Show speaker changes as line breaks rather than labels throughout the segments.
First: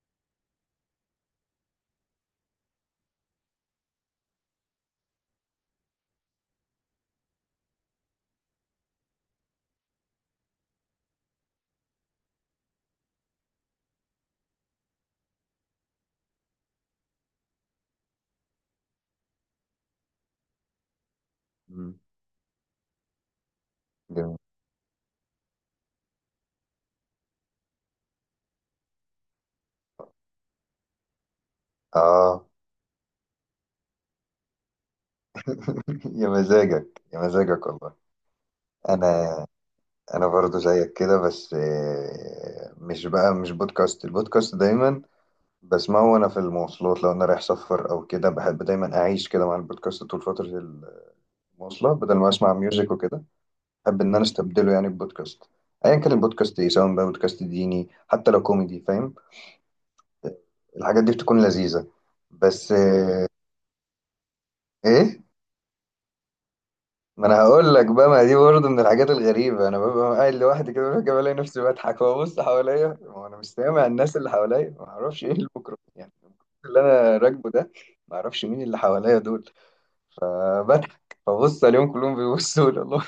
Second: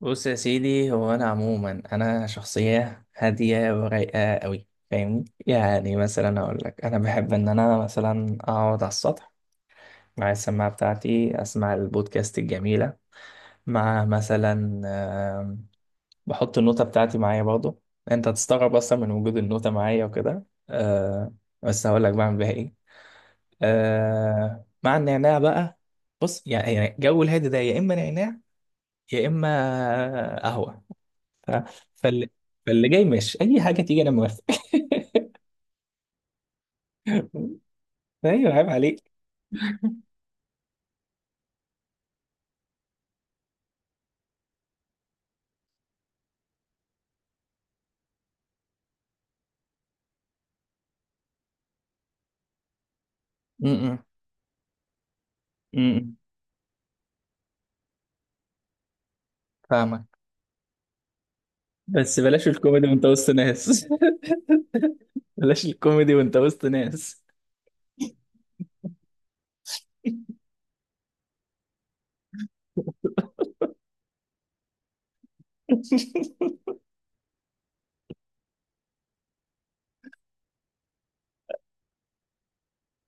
بص يا سيدي، هو انا عموما انا شخصيه هاديه ورايقه قوي، فاهمني؟ يعني مثلا اقول لك انا بحب ان انا مثلا اقعد على السطح مع السماعه بتاعتي اسمع البودكاست الجميله مع مثلا آم، بحط النوتة بتاعتي معايا برضو. انت هتستغرب اصلا من وجود النوتة معايا وكده. آه، بس
مم.
هقول لك بعمل بيها ايه.
جميل،
آه، مع النعناع بقى. بص، يعني جو الهادي ده يا اما نعناع يا اما قهوه. ف- فاللي
اه.
فاللي جاي ماشي، اي حاجه تيجي انا موافق.
يا مزاجك يا مزاجك والله.
ايوه، عيب عليك.
انا انا برضو زيك كده، بس مش البودكاست دايما بسمعه وانا في المواصلات. لو انا رايح سفر او كده بحب دايما اعيش كده مع البودكاست طول فترة المواصلة بدل ما اسمع ميوزك وكده.
م- م-
بحب ان انا استبدله يعني ببودكاست، ايا كان
م-
البودكاست ايه، سواء بقى بودكاست ديني حتى لو كوميدي، فاهم؟
فاهمك.
الحاجات دي بتكون لذيذة.
بس بلاش
بس
الكوميدي وانت وسط ناس.
ايه،
بلاش الكوميدي وانت وسط ناس.
ما انا هقول لك بقى، ما دي برضه من الحاجات الغريبه. انا ببقى قاعد لوحدي كده فجاه بلاقي نفسي بضحك وابص حواليا وانا مش سامع الناس اللي حواليا، ما اعرفش ايه الميكروفون، يعني الميكروفون اللي انا راكبه ده. ما اعرفش مين اللي حواليا دول، فبضحك فبص عليهم كلهم بيبصوا لي. الله،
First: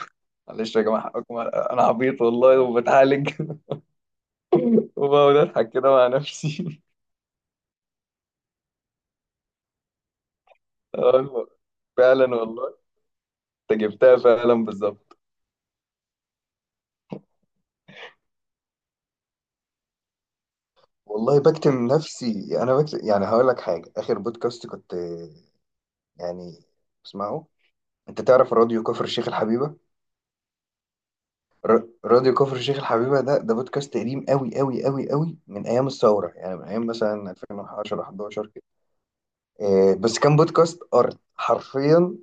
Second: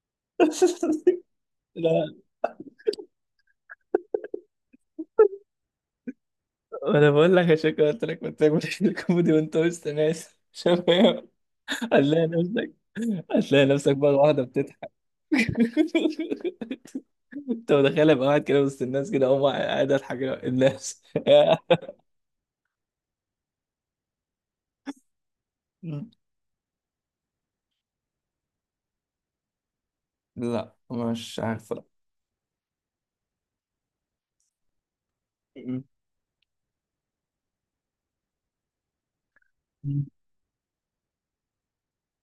معلش يا جماعه حقكم، انا
لا،
عبيط والله وبتعالج. وبقعد اضحك كده مع نفسي.
انا بقول لك عشان كده، قلت لك بلاش الكوميدي وانت وسط ناس. شباب.
أقول
هتلاقي
فعلا
نفسك
والله،
هتلاقي
انت
نفسك بقى
جبتها
واحده
فعلا
بتضحك.
بالظبط.
انت متخيل ابقى قاعد كده وسط الناس، كده اقوم قاعد اضحك كده، الناس.
والله بكتم نفسي، انا بكتم. يعني هقول لك حاجه، اخر بودكاست كنت يعني بسمعه، انت تعرف راديو كفر الشيخ الحبيبه؟
لا، مش عارف.
راديو كفر الشيخ الحبيبه ده بودكاست قديم قوي قوي قوي قوي، من
لا.
ايام الثوره، يعني من ايام مثلا 2010 11 كده.
مم.
بس كان بودكاست ارض حرفيا،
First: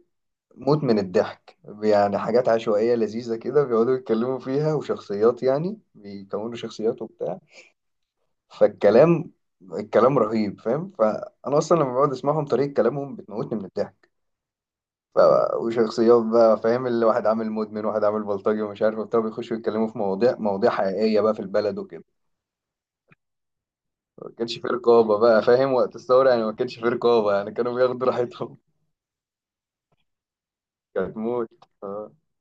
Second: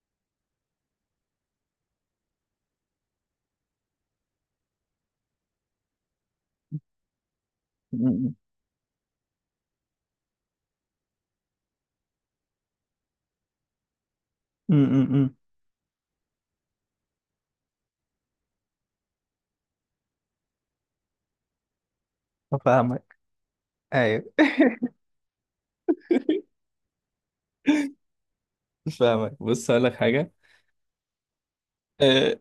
موت من الضحك. يعني حاجات عشوائيه لذيذه كده بيقعدوا يتكلموا فيها، وشخصيات، يعني بيكونوا شخصيات وبتاع.
مم.
فالكلام الكلام رهيب، فاهم؟ فانا اصلا لما بقعد اسمعهم طريقه كلامهم بتموتني من الضحك.
مم.
ف...
مم.
وشخصيات بقى، فاهم؟ اللي واحد عامل مدمن، واحد عامل بلطجي، ومش عارف وبتاع، بيخشوا يتكلموا في مواضيع مواضيع حقيقية بقى في البلد وكده.
فاهمك، ايوه.
ما كانش في رقابة بقى، فاهم؟ وقت الثورة يعني ما كانش في رقابة، يعني كانوا بياخدوا راحتهم.
فاهمك، بص هقول لك حاجه.
كانت موت. آه.
آه،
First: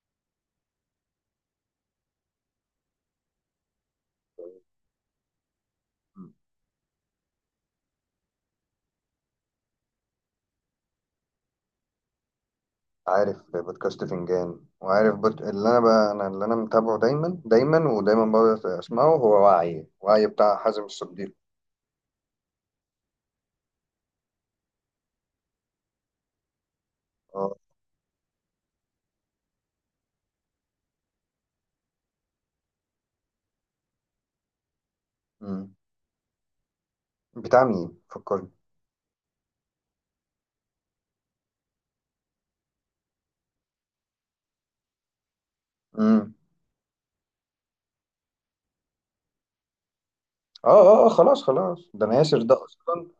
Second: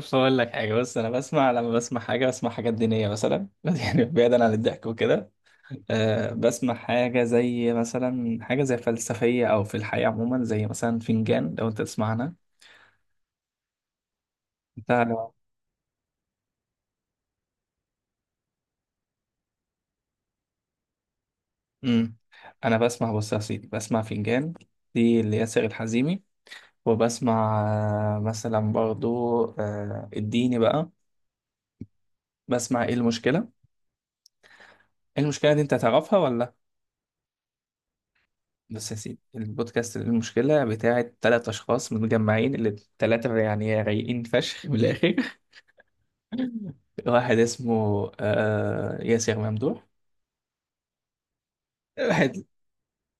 فاقول لك حاجه. بص، انا بسمع، لما بسمع حاجه بسمع حاجات دينيه مثلا. يعني بعيدا عن الضحك وكده. بسمع حاجه زي مثلا، حاجه زي فلسفيه او في الحياه عموما، زي مثلا فنجان لو انت تسمعنا.
عارف بودكاست فنجان؟
انت لو
اللي انا بقى، انا اللي انا متابعه دايما دايما ودايما بقعد اسمعه، هو وعي، بتاع حازم الصديق.
امم انا بسمع، بص يا سيدي، بسمع فنجان، دي اللي ياسر الحزيمي.
اه.
وبسمع مثلا برضو الديني بقى. بسمع ايه المشكلة إيه المشكلة، دي
أمم.
انت هتعرفها ولا؟
بتاع مين فكرني؟
بس يا سيدي، البودكاست المشكلة بتاعت 3 اشخاص متجمعين، اللي التلاتة يعني رايقين فشخ من الاخر.
امم.
واحد اسمه ياسر ممدوح.
اه اه، خلاص خلاص، ده انا
واحد.
ياسر ده اصلا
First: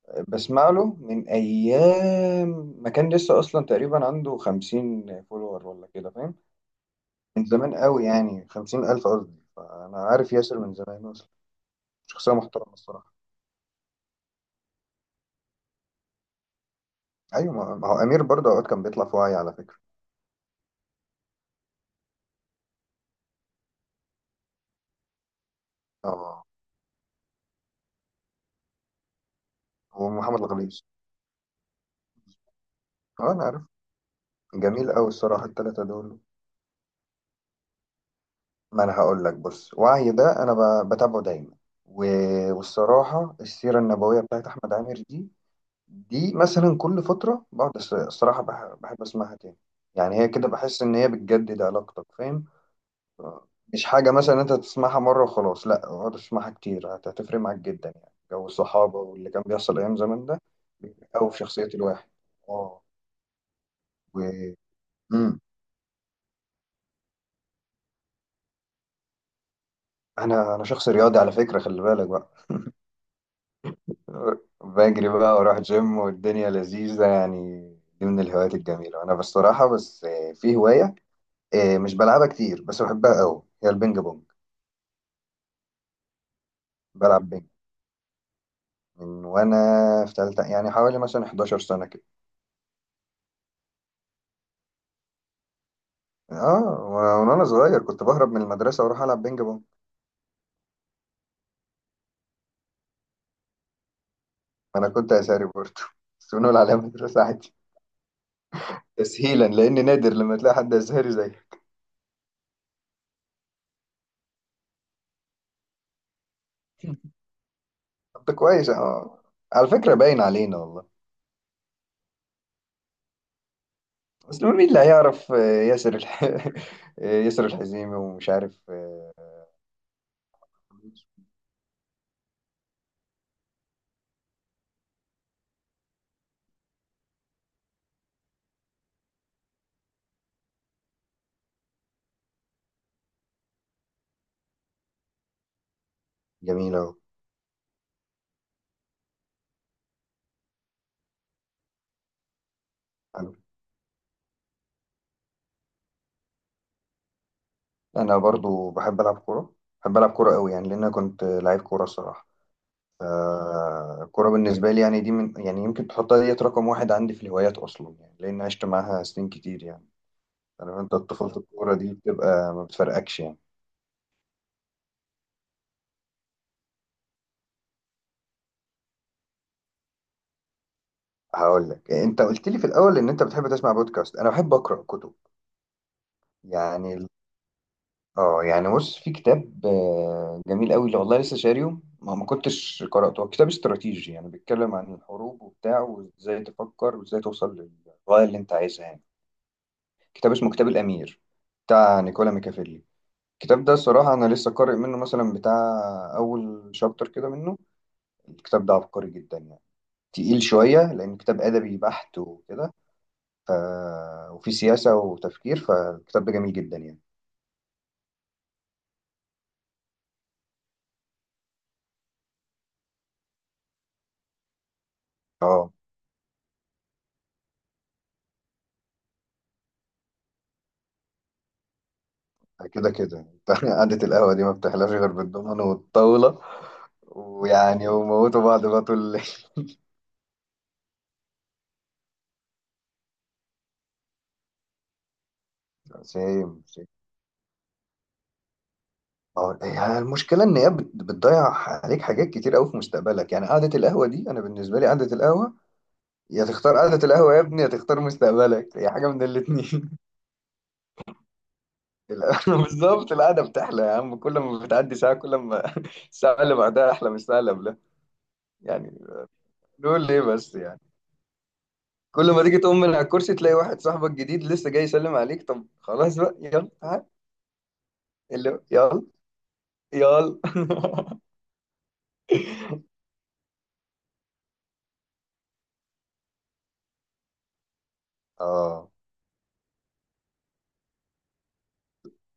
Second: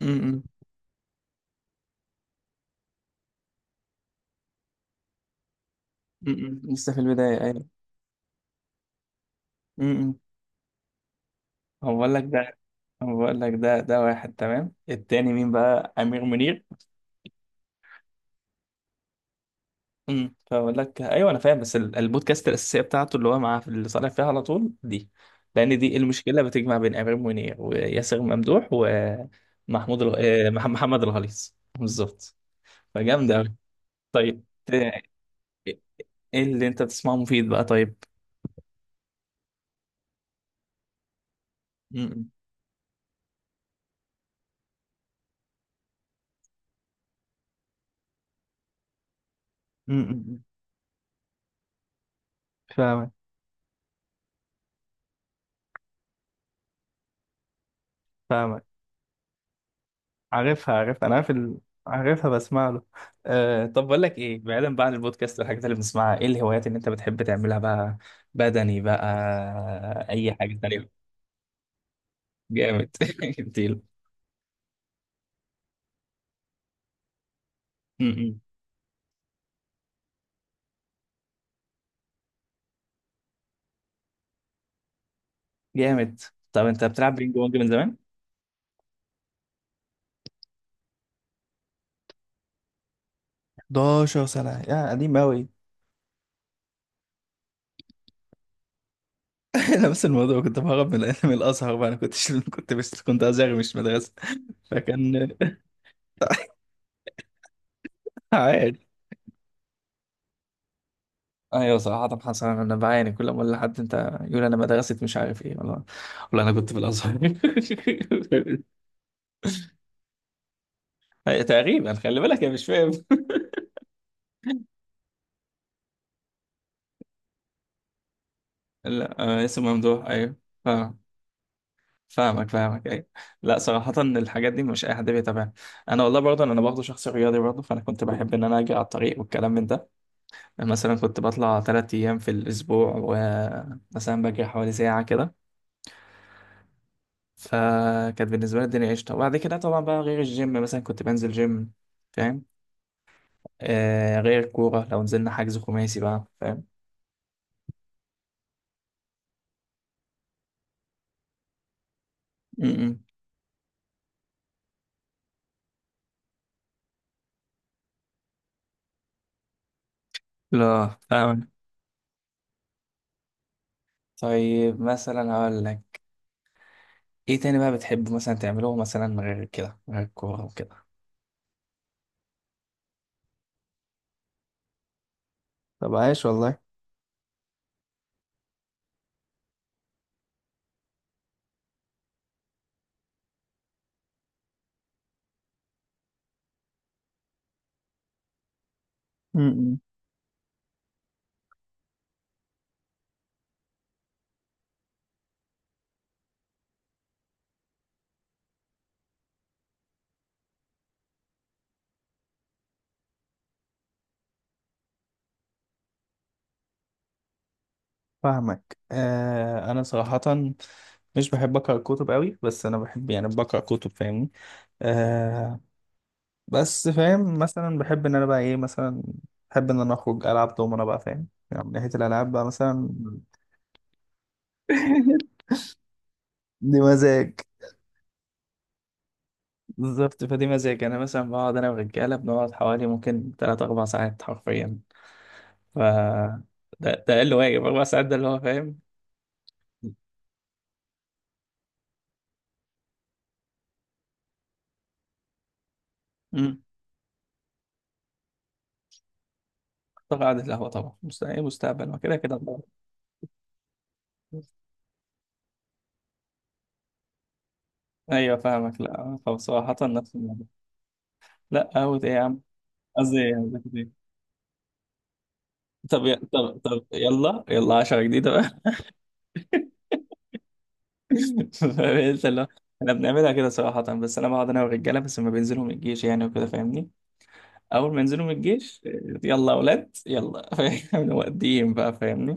م- م-
بسمع له من ايام ما كان لسه اصلا تقريبا عنده 50 فولور ولا كده،
م-
فاهم؟
م. لسه في البداية،
من
ايوه.
زمان قوي، يعني 50,000 قصدي.
م-
فانا
م.
عارف ياسر من زمان اصلا،
هو بقول لك
شخصيه
ده
محترمه الصراحه.
هو بقول لك ده، ده واحد تمام. التاني مين بقى؟ امير منير.
ايوه، ما هو امير برضه اوقات كان بيطلع في وعي على فكره.
فاقول لك ايوه، انا فاهم، بس البودكاست الاساسيه بتاعته اللي هو مع، في اللي طالع فيها على طول دي. لان دي إيه المشكله،
اه،
بتجمع بين امير منير وياسر ممدوح ومحمود
ومحمد الغليظ.
محمد الغليظ. بالظبط،
اه
فجامده
انا
قوي.
عارف،
طيب
جميل قوي الصراحه الثلاثه دول.
ايه اللي انت بتسمعه مفيد بقى طيب؟
ما انا هقول لك، بص، وعي ده انا بتابعه دايما.
امم
والصراحه السيره النبويه بتاعت احمد عامر دي، دي مثلا كل فترة بقعد الصراحة بحب أسمعها تاني. يعني هي
امم
كده بحس إن هي بتجدد علاقتك، فاهم؟
فاهمك
مش حاجة مثلا أنت تسمعها مرة وخلاص، لأ، اقعد تسمعها كتير، هتفرق معاك جدا يعني. جو
فاهمك،
الصحابة واللي كان بيحصل أيام زمان ده،
عارفها عارفها،
أو في شخصية الواحد.
عارفها، بسمع
اه،
له. طب بقول لك
و،
ايه، بعيدا بقى عن البودكاست
مم.
والحاجات اللي بنسمعها، ايه الهوايات اللي انت بتحب تعملها بقى؟ بدني بقى؟ اي حاجه
أنا
تانية؟
شخص رياضي على فكرة، خلي بالك بقى.
جامد.
بجري بقى وأروح جيم والدنيا لذيذة يعني، دي من
جميل.
الهوايات الجميلة. أنا بصراحة، بس في هواية مش بلعبها كتير بس بحبها أوي، هي البينج بونج.
جامد. طب انت بتلعب
بلعب
بينج
بينج
بونج من زمان؟
من وانا في تالتة، يعني حوالي مثلا 11 سنة كده.
11 سنة يا قديم أوي.
اه، من وانا صغير كنت بهرب من المدرسة واروح العب بينج بونج.
انا نفس الموضوع، كنت بهرب من الانمي الازهر بقى، انا كنت كنت، بس كنت ازهر مش مدرسه،
ما انا كنت
فكان
ازهري برضه، بس بنقول عليها مدرسة عادي
عادي.
تسهيلا، لان نادر لما تلاقي حد ازهري زيي.
ايوه صراحه، حصل، انا بعاني كل ما اقول لحد انت، يقول انا مدرسه، مش عارف ايه، والله. والله انا كنت في الازهر.
طب كويس، اه. على فكرة باين علينا والله.
أي، تقريبا، خلي بالك انا مش فاهم.
بس مين اللي هيعرف ياسر ياسر الحزيمي ومش عارف
لا اسم ممدوح ايوه. آه. فاهمك فاهمك، ايوه. لا صراحة الحاجات دي مش اي حد بيتابعها. انا والله برضه، انا برضه شخص رياضي برضه، فانا كنت بحب ان انا اجي على الطريق والكلام من ده. مثلا كنت بطلع 3 ايام في الاسبوع، ومثلا بجري حوالي ساعة كده.
جميل أهو.
فكانت بالنسبة لي الدنيا قشطة. وبعد كده طبعا بقى، غير الجيم مثلا كنت بنزل جيم، فاهم. آه، غير الكورة، لو نزلنا حجز خماسي بقى، فاهم.
أنا برضو بحب ألعب كورة، بحب ألعب كورة قوي يعني، لأن أنا كنت لعيب كورة الصراحة.
م- م.
الكورة بالنسبة لي يعني دي من، يعني يمكن تحطها ديت رقم واحد عندي في الهوايات أصلا، يعني لأن عشت معاها سنين كتير يعني. عارف
لا
أنت طفولة
فاهم.
الكورة دي بتبقى ما بتفرقكش يعني.
طيب مثلا هقول لك، ايه تاني بقى بتحب مثلا تعمله، مثلا غير كده، غير الكورة وكده؟
هقول لك، أنت قلت لي في الأول إن أنت بتحب تسمع بودكاست، أنا بحب أقرأ كتب.
طب عايش والله.
يعني ال- آه يعني، بص، في كتاب جميل قوي، اللي والله لسه شاريه ما كنتش قرأته. هو كتاب استراتيجي، يعني بيتكلم عن الحروب وبتاع، وإزاي تفكر وإزاي توصل للغاية اللي أنت عايزها يعني.
م- م.
كتاب اسمه كتاب الأمير، بتاع نيكولا ميكافيلي. الكتاب ده صراحة أنا لسه قارئ منه مثلا بتاع أول شابتر كده منه. الكتاب ده عبقري جدا يعني، تقيل شوية لأن كتاب أدبي بحت وكده. ف... وفي سياسة وتفكير، فالكتاب ده جميل جدا يعني.
فاهمك، انا صراحة مش بحب اقرا كتب قوي، بس انا بحب يعني بقرا كتب فاهمني. آه
اه،
بس فاهم، مثلا بحب ان انا بقى ايه مثلا، بحب ان انا اخرج العب دومنة بقى، فاهم، يعني من ناحية الالعاب بقى مثلا.
كده كده انت. قعدة القهوة دي ما بتحلاش غير بالضمان والطاولة،
دي مزاج.
ويعني وموتوا بعض بقى طول الليل.
بالظبط، فدي مزاج، انا مثلا بقعد انا والرجاله، بنقعد حوالي ممكن تلات اربع ساعات حرفيا. ف
سيم سيم.
ده اقل واجب 4 ساعات، ده اللي هو فاهم.
اه، هي المشكلة إن هي بتضيع عليك حاجات كتير أوي في مستقبلك. يعني قعدة القهوة دي أنا بالنسبة لي، قعدة القهوة، يا
امم
تختار قعدة القهوة يا ابني، يا تختار مستقبلك، يا حاجة من الاتنين.
طبعا، قعدة القهوه طبعا، مستقبل مستقبل، ما كده كده
القهوة-
طبعا.
بالظبط، القعدة بتحلى يا عم كل ما بتعدي ساعة، كل ما الساعة اللي بعدها أحلى من الساعة اللي قبلها
ايوه فاهمك.
يعني.
لا، طب صراحة
نقول
نفس
ليه
الموضوع.
بس يعني؟
لا اوت ايه يا
كل
عم؟
ما تيجي تقوم من على
قصدي
الكرسي
يعني،
تلاقي
ذاك
واحد
دي.
صاحبك جديد لسه جاي يسلم عليك، طب
طب
خلاص
يا-
بقى
طب
يلا
طب
تعال.
يلا، يلا، عشرة جديدة
اللي
بقى.
يلا، يلا.
فقلت لا، احنا بنعملها كده صراحة، بس انا بقعد انا والرجالة، بس لما بينزلوا من الجيش، يعني وكده فاهمني. اول ما ينزلوا من الجيش
اه،
يلا اولاد يلا. فاهم، مقدمين بقى فاهمني.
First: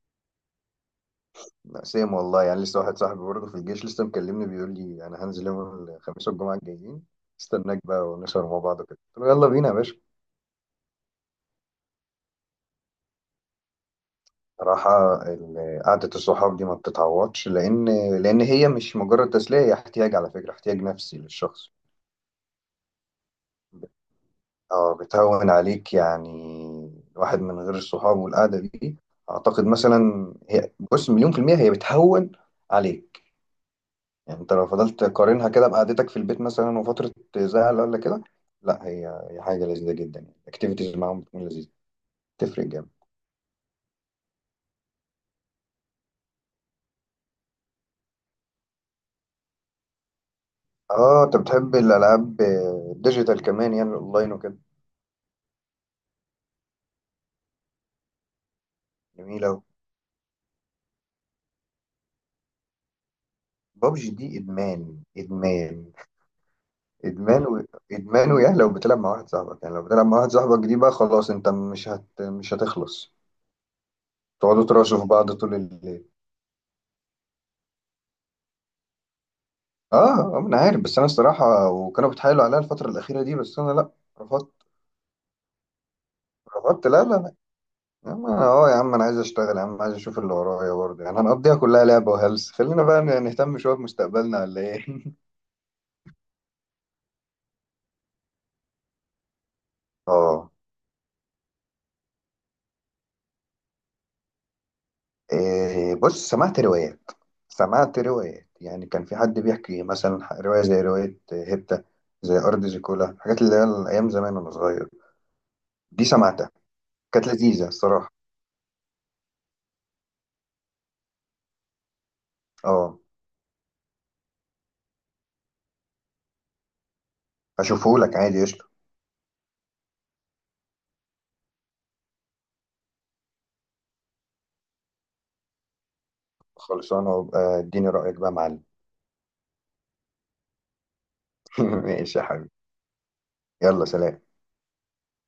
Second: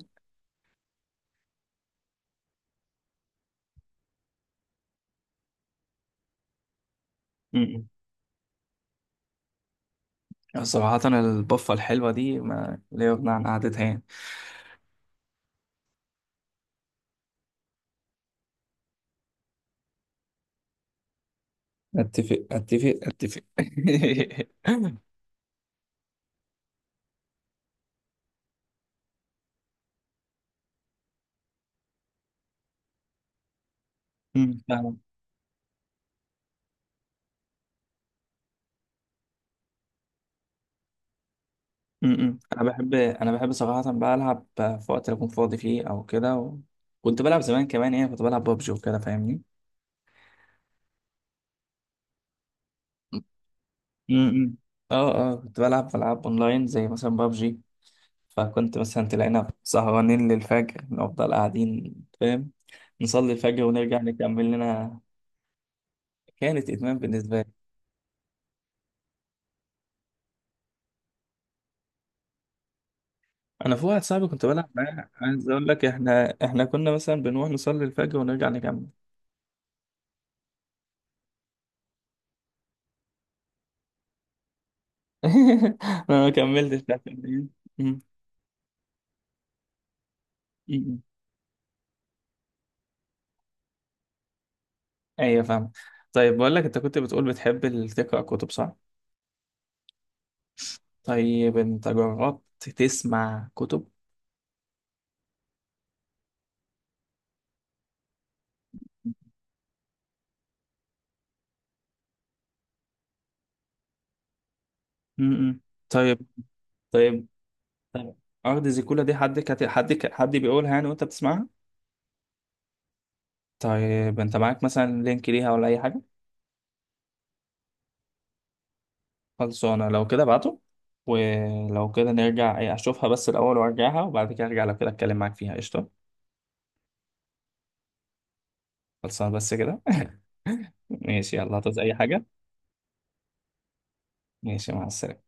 لا سيم والله. يعني لسه واحد صاحبي برضه في الجيش لسه مكلمني بيقول لي انا هنزل يوم الخميس والجمعة الجايين، استناك
م-م.
بقى ونسهر مع بعض كده. قلت له يلا بينا يا باشا.
صراحة البفة الحلوة دي ما لا يغنى عن قعدتها، يعني.
صراحة قعدة الصحاب دي ما بتتعوضش، لأن لأن هي مش مجرد تسلية، هي احتياج على فكرة، احتياج نفسي للشخص.
اتفق اتفق اتفق.
اه، بتهون عليك يعني. الواحد من غير الصحاب والقعدة دي، أعتقد مثلا هي، بص، مليون في المية هي بتهون عليك يعني. أنت لو
فاهمك.
فضلت تقارنها كده بقعدتك في البيت مثلا وفترة زعل ولا كده، لا هي، حاجة لذيذة جدا يعني. الأكتيفيتيز معاهم بتكون لذيذة،
انا
تفرق جامد.
بحب انا بحب صراحه بقى، العب في وقت اللي اكون فاضي فيه او كده و... كنت بلعب زمان كمان، يعني كنت بلعب ببجي وكده فاهمني.
اه أنت بتحب الألعاب الديجيتال كمان يعني الأونلاين
م-م.
وكده.
اه اه، كنت بلعب العاب اونلاين زي مثلا ببجي. فكنت مثلا
جميلة
تلاقينا
أوي.
سهرانين للفجر، نفضل قاعدين، فاهم. نصلي الفجر ونرجع
بابجي دي
نكمل
ادمان،
لنا.
ادمان،
كانت ادمان بالنسبه
ادمان
لي.
و... ادمان. ويا لو بتلعب مع واحد صاحبك يعني، لو بتلعب مع واحد صاحبك دي بقى خلاص، انت مش هتخلص.
انا في واحد صاحبي كنت
تقعدوا
بلعب
تراشوا في
معاه،
بعض
عايز
طول
اقول لك،
الليل.
احنا كنا مثلا بنروح نصلي الفجر ونرجع نكمل.
اه، انا عارف. بس انا الصراحه وكانوا بيتحايلوا عليا الفتره الاخيره دي، بس انا لا، رفضت.
انا ما كملتش
رفضت،
بتاعت.
لا لا لا.
م-م.
يا عم انا اه، يا عم انا عايز اشتغل يا عم، عايز اشوف اللي ورايا برضه يعني. هنقضيها كلها لعبه وهلس؟ خلينا بقى نهتم شويه بمستقبلنا ولا ايه؟
ايوه، فاهم. طيب بقول لك، انت كنت بتقول بتحب تقرا كتب، صح؟
اه،
طيب انت جربت تسمع كتب؟
إيه، بص، سمعت روايه، سمعت روايات. يعني كان في حد بيحكي مثلا، رواية زي رواية هبتة، زي أرض زيكولا، الحاجات اللي هي أيام زمان وأنا صغير.
امم
دي
طيب.
سمعتها، كانت
طيب.
لذيذة الصراحة.
طيب. ارض زيكولا دي، حد كت... حد ك... حد بيقولها يعني وانت بتسمعها؟
أه،
طيب انت معاك مثلا لينك ليها ولا اي حاجه؟
هشوفهولك عادي قشطة.
خلصانه لو كده ابعته. ولو كده نرجع اشوفها بس الاول وارجعها، وبعد كده ارجع، لو كده اتكلم معاك فيها، قشطه.
خلصانة، وابقى اديني رأيك بقى يا معلم.
خلصانه بس كده. ماشي، يلا، هتعوز اي
ماشي يا
حاجه؟
حبيبي، يلا سلام.
ماشي، مع السلامه.